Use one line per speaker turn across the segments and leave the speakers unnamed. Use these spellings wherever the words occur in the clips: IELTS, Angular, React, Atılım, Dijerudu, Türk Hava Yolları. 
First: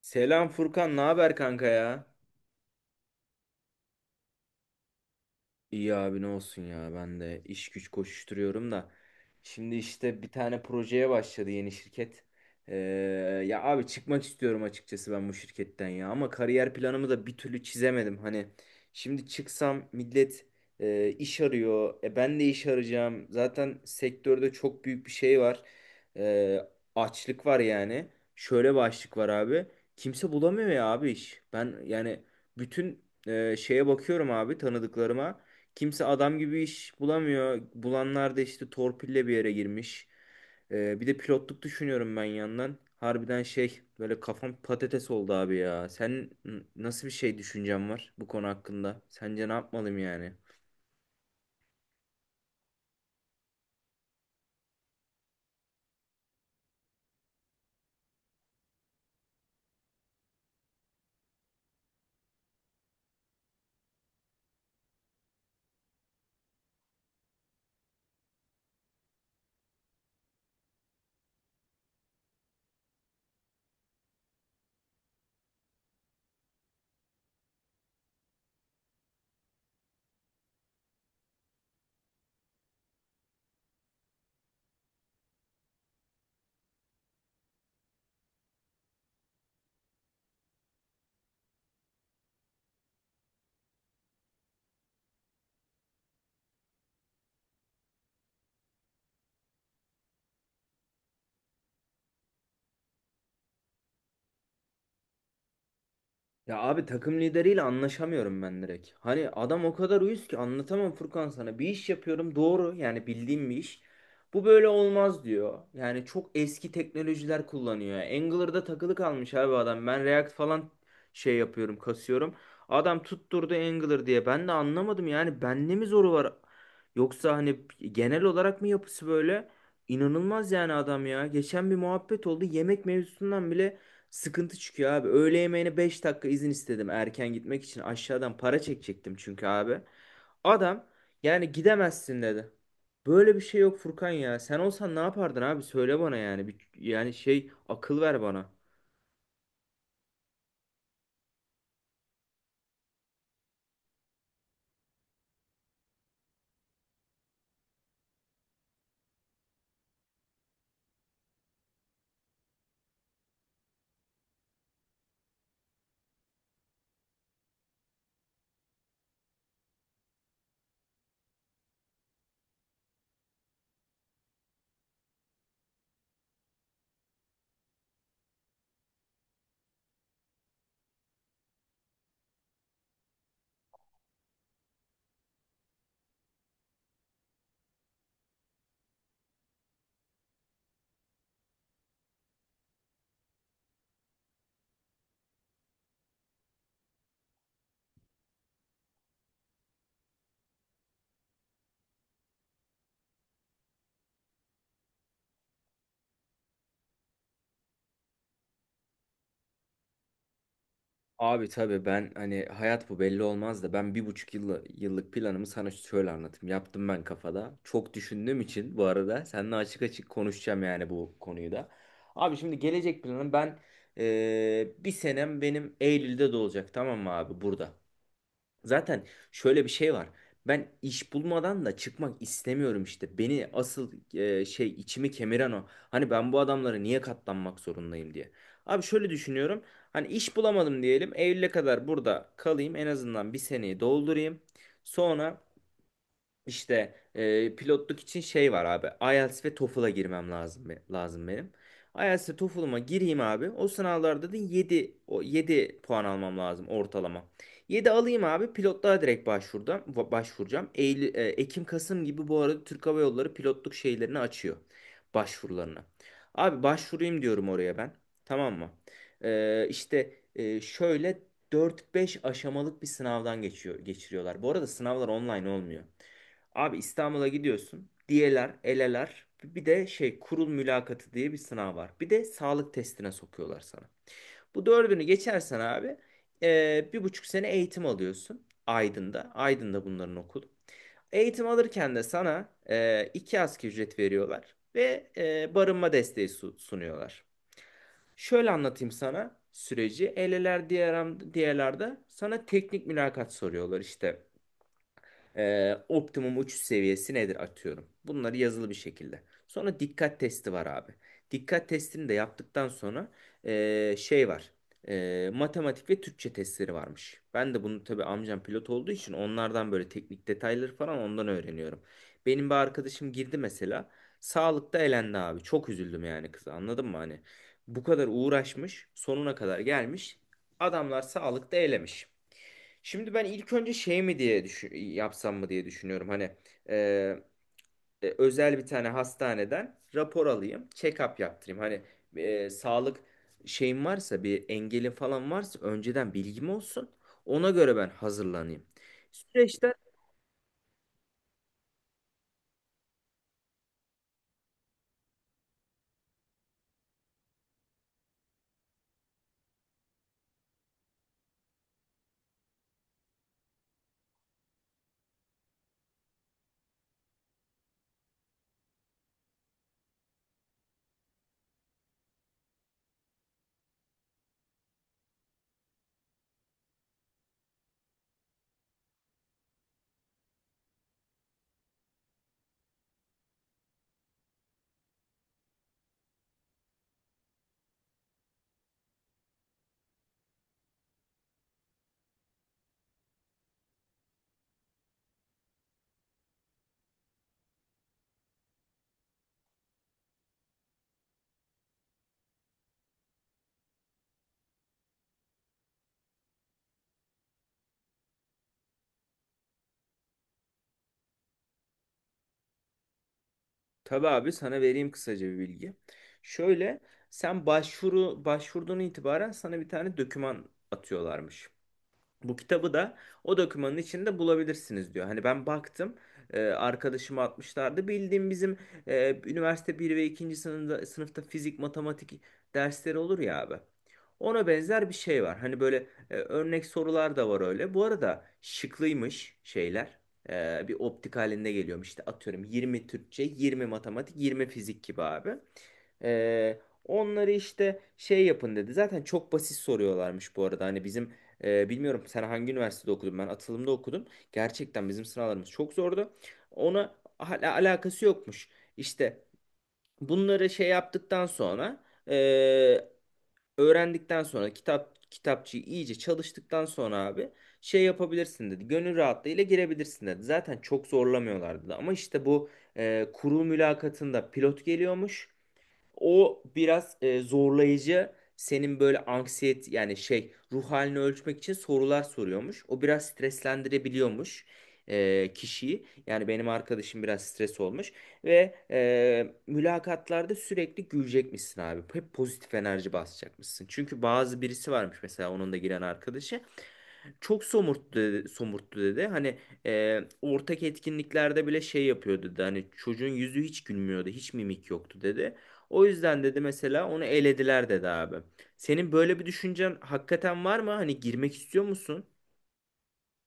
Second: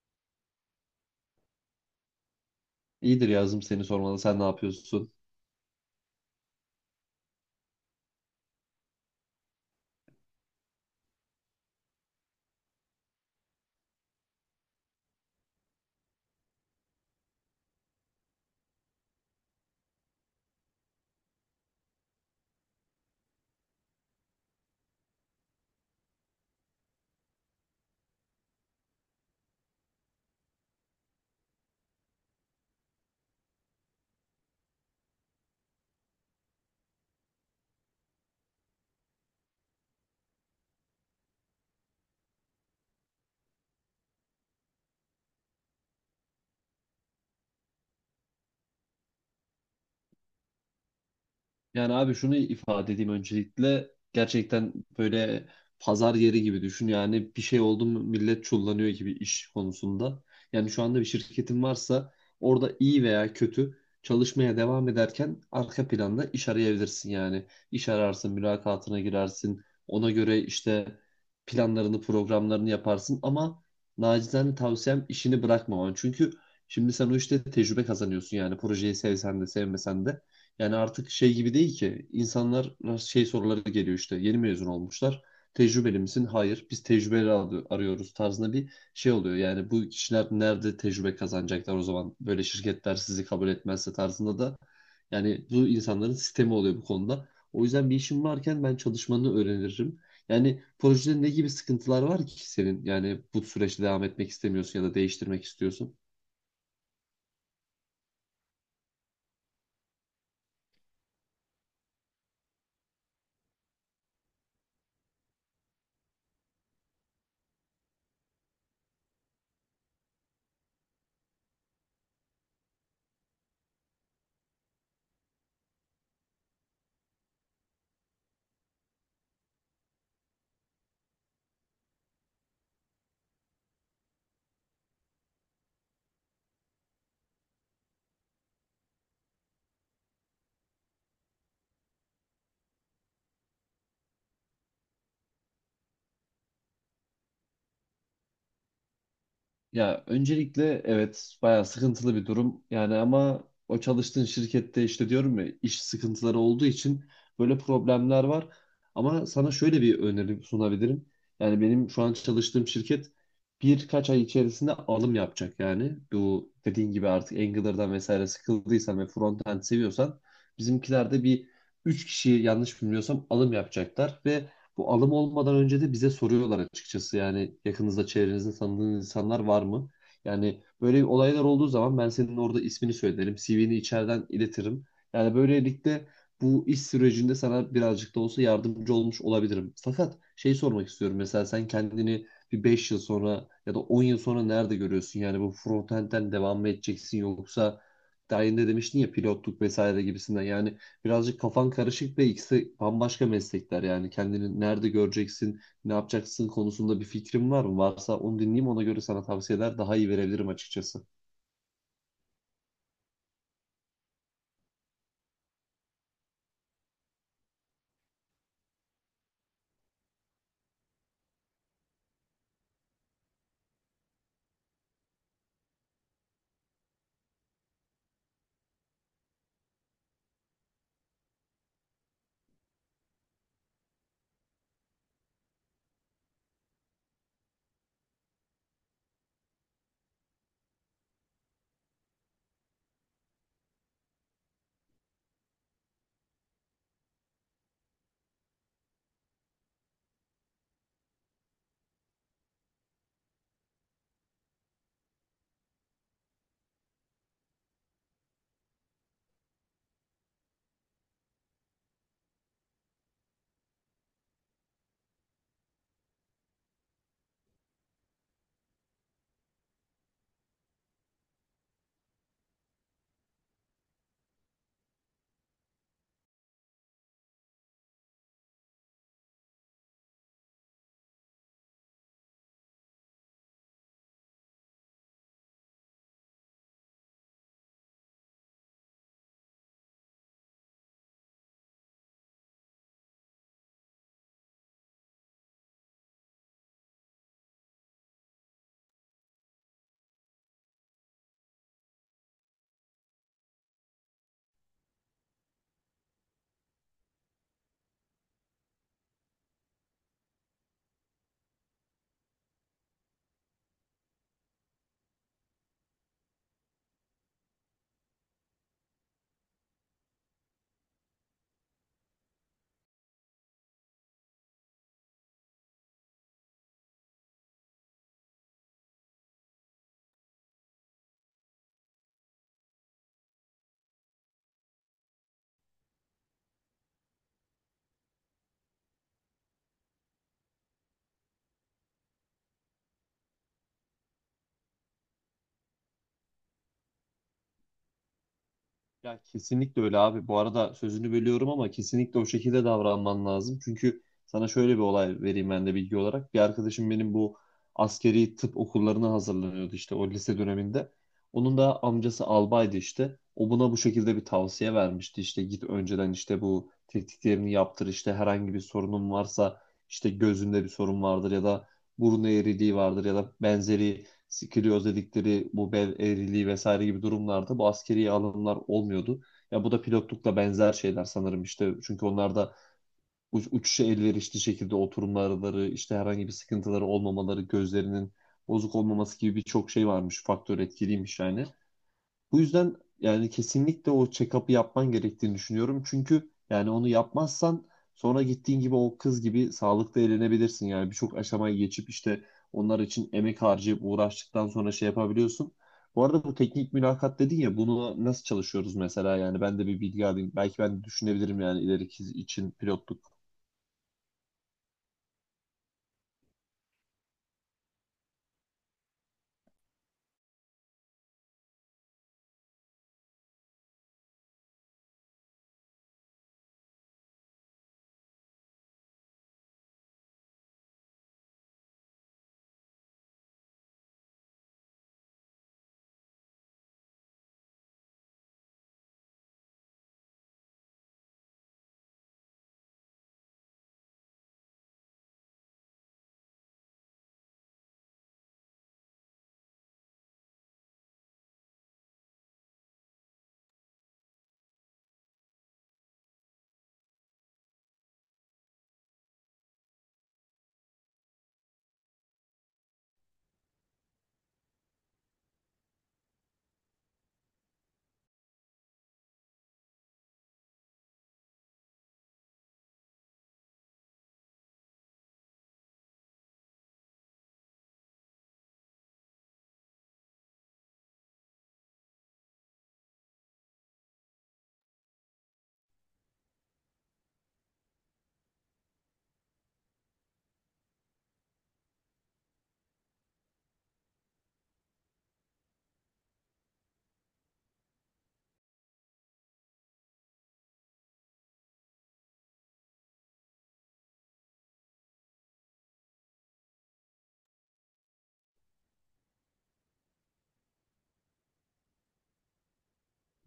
Selam Furkan, ne haber kanka ya?
İyidir, yazdım seni sormalı. Sen ne yapıyorsun?
İyi abi ne olsun ya ben de iş güç koşuşturuyorum da. Şimdi işte bir tane projeye başladı yeni şirket. Ee, Ya abi çıkmak istiyorum açıkçası ben bu şirketten ya ama kariyer planımı da bir türlü çizemedim. Hani şimdi çıksam millet iş arıyor. Ben de iş arayacağım. Zaten sektörde çok büyük bir şey var. Ee, Açlık var yani. Şöyle bir açlık var abi. Kimse bulamıyor ya abi iş. Ben yani bütün şeye bakıyorum abi, tanıdıklarıma. Kimse adam gibi iş bulamıyor. Bulanlar da işte torpille bir yere girmiş. Bir de pilotluk düşünüyorum ben yandan. Harbiden şey böyle kafam patates oldu abi ya. Sen nasıl bir şey düşüncen var bu konu hakkında? Sence ne yapmalıyım yani?
Yani abi şunu ifade edeyim öncelikle, gerçekten böyle pazar yeri gibi düşün yani, bir şey oldu mu millet çullanıyor gibi iş konusunda. Yani şu anda bir şirketin varsa, orada iyi veya kötü çalışmaya devam ederken arka planda iş arayabilirsin yani. İş ararsın, mülakatına girersin, ona göre işte planlarını, programlarını yaparsın ama nacizane tavsiyem işini bırakmaman. Çünkü şimdi sen o işte tecrübe kazanıyorsun yani, projeyi sevsen de sevmesen de. Yani artık şey gibi değil ki, insanlar şey soruları geliyor işte, yeni mezun olmuşlar. Tecrübeli misin? Hayır. Biz tecrübeli arıyoruz tarzında bir şey oluyor. Yani bu kişiler nerede tecrübe kazanacaklar o zaman? Böyle şirketler sizi kabul etmezse tarzında da yani, bu insanların sistemi oluyor bu konuda. O yüzden bir işin varken ben çalışmanı öğrenirim. Yani projede ne gibi sıkıntılar var ki senin? Yani bu süreçte devam etmek istemiyorsun ya da değiştirmek istiyorsun.
Ya abi takım lideriyle anlaşamıyorum ben direkt. Hani adam o kadar uyuz ki anlatamam Furkan sana. Bir iş yapıyorum doğru, yani bildiğim bir iş. Bu böyle olmaz diyor. Yani çok eski teknolojiler kullanıyor. Angular'da takılı kalmış abi adam. Ben React falan şey yapıyorum, kasıyorum. Adam tutturdu Angular diye. Ben de anlamadım, yani bende mi zoru var? Yoksa hani genel olarak mı yapısı böyle? İnanılmaz yani adam ya. Geçen bir muhabbet oldu. Yemek mevzusundan bile sıkıntı çıkıyor abi. Öğle yemeğine 5 dakika izin istedim erken gitmek için. Aşağıdan para çekecektim çünkü abi. Adam yani gidemezsin dedi. Böyle bir şey yok Furkan ya. Sen olsan ne yapardın abi? Söyle bana yani. Bir, yani şey akıl ver bana.
Ya öncelikle evet, bayağı sıkıntılı bir durum. Yani ama o çalıştığın şirkette işte, diyorum ya, iş sıkıntıları olduğu için böyle problemler var. Ama sana şöyle bir öneri sunabilirim. Yani benim şu an çalıştığım şirket birkaç ay içerisinde alım yapacak yani. Bu dediğin gibi artık Angular'dan vesaire sıkıldıysan ve frontend seviyorsan, bizimkiler de bir 3 kişi, yanlış bilmiyorsam, alım yapacaklar ve bu alım olmadan önce de bize soruyorlar açıkçası. Yani yakınızda çevrenizde tanıdığınız insanlar var mı? Yani böyle olaylar olduğu zaman ben senin orada ismini söylerim, CV'ni içeriden iletirim. Yani böylelikle bu iş sürecinde sana birazcık da olsa yardımcı olmuş olabilirim. Fakat şey sormak istiyorum. Mesela sen kendini bir 5 yıl sonra ya da 10 yıl sonra nerede görüyorsun? Yani bu frontend'den devam mı edeceksin, yoksa daha yeni de demiştin ya pilotluk vesaire gibisinden. Yani birazcık kafan karışık ve ikisi bambaşka meslekler. Yani kendini nerede göreceksin, ne yapacaksın konusunda bir fikrin var mı? Varsa onu dinleyeyim, ona göre sana tavsiyeler daha iyi verebilirim açıkçası.
Abi tabii ben hani hayat bu belli olmaz da ben bir buçuk yıllık planımı sana şöyle anlatayım. Yaptım ben kafada. Çok düşündüğüm için bu arada seninle açık açık konuşacağım yani bu konuyu da. Abi şimdi gelecek planım ben bir senem benim Eylül'de de olacak, tamam mı abi, burada. Zaten şöyle bir şey var. Ben iş bulmadan da çıkmak istemiyorum işte. Beni asıl şey içimi kemiren o. Hani ben bu adamlara niye katlanmak zorundayım diye. Abi şöyle düşünüyorum. Hani iş bulamadım diyelim. Eylül'e kadar burada kalayım. En azından bir seneyi doldurayım. Sonra işte pilotluk için şey var abi. IELTS ve TOEFL'a girmem lazım, lazım benim. IELTS ve TOEFL'ıma gireyim abi. O sınavlarda da yedi, o 7 puan almam lazım ortalama. Yedi alayım abi. Pilotluğa direkt başvurdum. Başvuracağım. Eylül, Ekim Kasım gibi bu arada Türk Hava Yolları pilotluk şeylerini açıyor. Başvurularını. Abi başvurayım diyorum oraya ben. Tamam mı? Şöyle dört beş aşamalık bir sınavdan geçiriyorlar. Bu arada sınavlar online olmuyor. Abi İstanbul'a gidiyorsun. Diyeler, eleler. Bir de şey kurul mülakatı diye bir sınav var. Bir de sağlık testine sokuyorlar sana. Bu dördünü geçersen abi bir buçuk sene eğitim alıyorsun Aydın'da. Aydın'da bunların okulu. Eğitim alırken de sana iki asgari ücret veriyorlar ve barınma desteği sunuyorlar. Şöyle anlatayım sana süreci. Eleler, diğerlerde sana teknik mülakat soruyorlar işte. Optimum uçuş seviyesi nedir atıyorum. Bunları yazılı bir şekilde. Sonra dikkat testi var abi. Dikkat testini de yaptıktan sonra şey var. Matematik ve Türkçe testleri varmış. Ben de bunu tabii amcam pilot olduğu için onlardan böyle teknik detayları falan ondan öğreniyorum. Benim bir arkadaşım girdi mesela. Sağlıkta elendi abi. Çok üzüldüm yani kıza. Anladın mı hani? Bu kadar uğraşmış, sonuna kadar gelmiş. Adamlar sağlıkta elemiş. Şimdi ben ilk önce şey mi diye düşün, yapsam mı diye düşünüyorum. Hani e, özel bir tane hastaneden rapor alayım, check-up yaptırayım. Hani sağlık şeyim varsa, bir engelin falan varsa, önceden bilgim olsun. Ona göre ben hazırlanayım.
Ya
Süreçte
kesinlikle öyle abi. Bu arada sözünü bölüyorum ama kesinlikle o şekilde davranman lazım. Çünkü sana şöyle bir olay vereyim ben de bilgi olarak. Bir arkadaşım benim bu askeri tıp okullarına hazırlanıyordu işte, o lise döneminde. Onun da amcası albaydı işte. O buna bu şekilde bir tavsiye vermişti. İşte git önceden işte bu tetkiklerini yaptır. İşte herhangi bir sorunun varsa, işte gözünde bir sorun vardır ya da burun eğriliği vardır ya da benzeri sikiliyoz dedikleri bu bel eğriliği vesaire gibi durumlarda bu askeri alımlar olmuyordu. Ya bu da pilotlukla benzer şeyler sanırım işte, çünkü onlarda uçuşa elverişli şekilde oturumları, işte herhangi bir sıkıntıları olmamaları, gözlerinin bozuk olmaması gibi birçok şey varmış, faktör etkiliymiş yani. Bu yüzden yani kesinlikle o check-up'ı yapman gerektiğini düşünüyorum. Çünkü yani onu yapmazsan sonra, gittiğin gibi o kız gibi, sağlıkta eğlenebilirsin. Yani birçok aşamayı geçip işte onlar için emek harcayıp uğraştıktan sonra şey yapabiliyorsun. Bu arada bu teknik mülakat dedin ya, bunu nasıl çalışıyoruz mesela, yani ben de bir bilgi alayım. Belki ben de düşünebilirim yani ileriki için pilotluk.
tabii abi sana vereyim kısaca bir bilgi. Şöyle, sen başvuru başvurduğun itibaren sana bir tane doküman atıyorlarmış. Bu kitabı da o dokümanın içinde bulabilirsiniz diyor. Hani ben baktım arkadaşıma atmışlardı. Bildiğim bizim üniversite bir ve 2. Sınıfta fizik, matematik dersleri olur ya abi. Ona benzer bir şey var. Hani böyle örnek sorular da var öyle. Bu arada şıklıymış şeyler. Bir optik halinde geliyormuş. İşte atıyorum 20 Türkçe, 20 matematik, 20 fizik gibi abi. E, Onları işte şey yapın dedi. Zaten çok basit soruyorlarmış bu arada. Hani bizim bilmiyorum sen hangi üniversitede okudun? Ben atılımda okudum. Gerçekten bizim sınavlarımız çok zordu. Ona hala alakası yokmuş. İşte bunları şey yaptıktan sonra e, öğrendikten sonra, kitapçıyı iyice çalıştıktan sonra abi şey yapabilirsin dedi. Gönül rahatlığıyla girebilirsin dedi. Zaten çok zorlamıyorlardı da. Ama işte bu kurul mülakatında pilot geliyormuş. O biraz zorlayıcı. Senin böyle anksiyet yani şey ruh halini ölçmek için sorular soruyormuş. O biraz streslendirebiliyormuş kişiyi. Yani benim arkadaşım biraz stres olmuş. Ve mülakatlarda sürekli gülecekmişsin abi. Hep pozitif enerji basacakmışsın. Çünkü bazı birisi varmış mesela, onun da giren arkadaşı. Çok somurttu dedi, somurttu dedi. Hani ortak etkinliklerde bile şey yapıyordu dedi. Hani çocuğun yüzü hiç gülmüyordu. Hiç mimik yoktu dedi. O yüzden dedi mesela onu elediler dedi abi. Senin böyle bir düşüncen hakikaten var mı? Hani girmek istiyor musun?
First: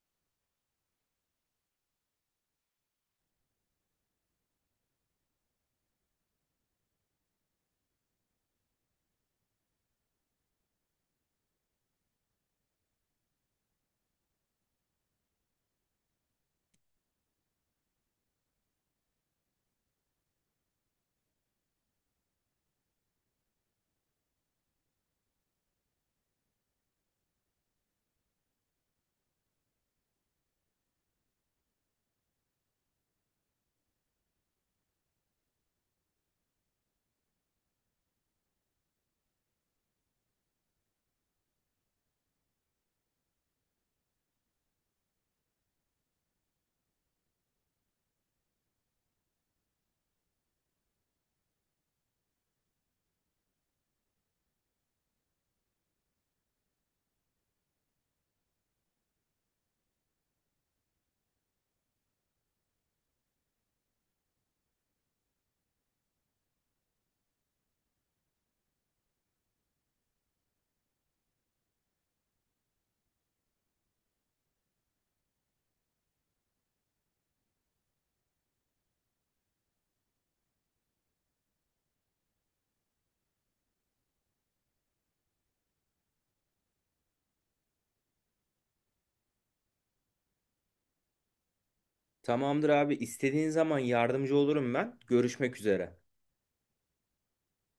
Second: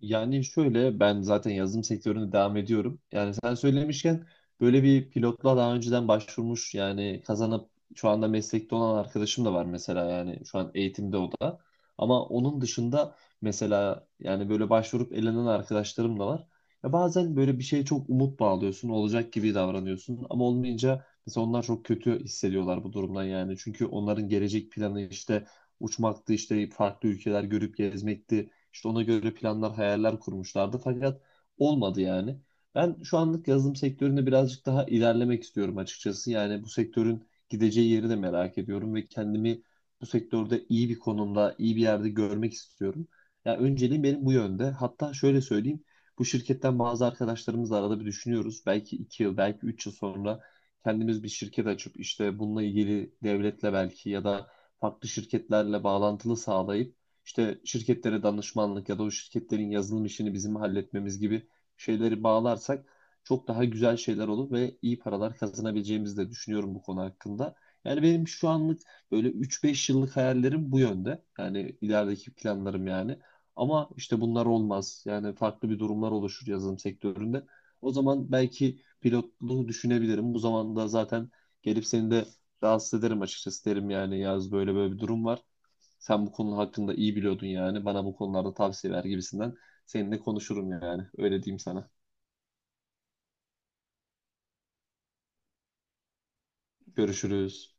Yani şöyle, ben zaten yazılım sektöründe devam ediyorum. Yani sen söylemişken, böyle bir pilotla daha önceden başvurmuş, yani kazanıp şu anda meslekte olan arkadaşım da var mesela, yani şu an eğitimde o da. Ama onun dışında mesela, yani böyle başvurup elenen arkadaşlarım da var. Ya bazen böyle bir şeye çok umut bağlıyorsun, olacak gibi davranıyorsun ama olmayınca mesela onlar çok kötü hissediyorlar bu durumdan yani. Çünkü onların gelecek planı işte uçmaktı, işte farklı ülkeler görüp gezmekti. İşte ona göre planlar, hayaller kurmuşlardı. Fakat olmadı yani. Ben şu anlık yazılım sektöründe birazcık daha ilerlemek istiyorum açıkçası. Yani bu sektörün gideceği yeri de merak ediyorum ve kendimi bu sektörde iyi bir konumda, iyi bir yerde görmek istiyorum. Ya önceliğim benim bu yönde. Hatta şöyle söyleyeyim. Bu şirketten bazı arkadaşlarımızla arada bir düşünüyoruz. Belki 2 yıl, belki 3 yıl sonra kendimiz bir şirket açıp işte bununla ilgili devletle belki ya da farklı şirketlerle bağlantılı sağlayıp işte şirketlere danışmanlık ya da o şirketlerin yazılım işini bizim halletmemiz gibi şeyleri bağlarsak, çok daha güzel şeyler olur ve iyi paralar kazanabileceğimizi de düşünüyorum bu konu hakkında. Yani benim şu anlık böyle 3-5 yıllık hayallerim bu yönde. Yani ilerideki planlarım yani. Ama işte bunlar olmaz. Yani farklı bir durumlar oluşur yazılım sektöründe. O zaman belki pilotluğu düşünebilirim. Bu zamanda zaten gelip seni de rahatsız ederim açıkçası, derim yani, yaz böyle böyle bir durum var. Sen bu konu hakkında iyi biliyordun yani. Bana bu konularda tavsiye ver gibisinden. Seninle konuşurum yani. Öyle diyeyim sana.
Tamamdır abi, istediğin zaman yardımcı olurum ben. Görüşmek üzere.
Görüşürüz.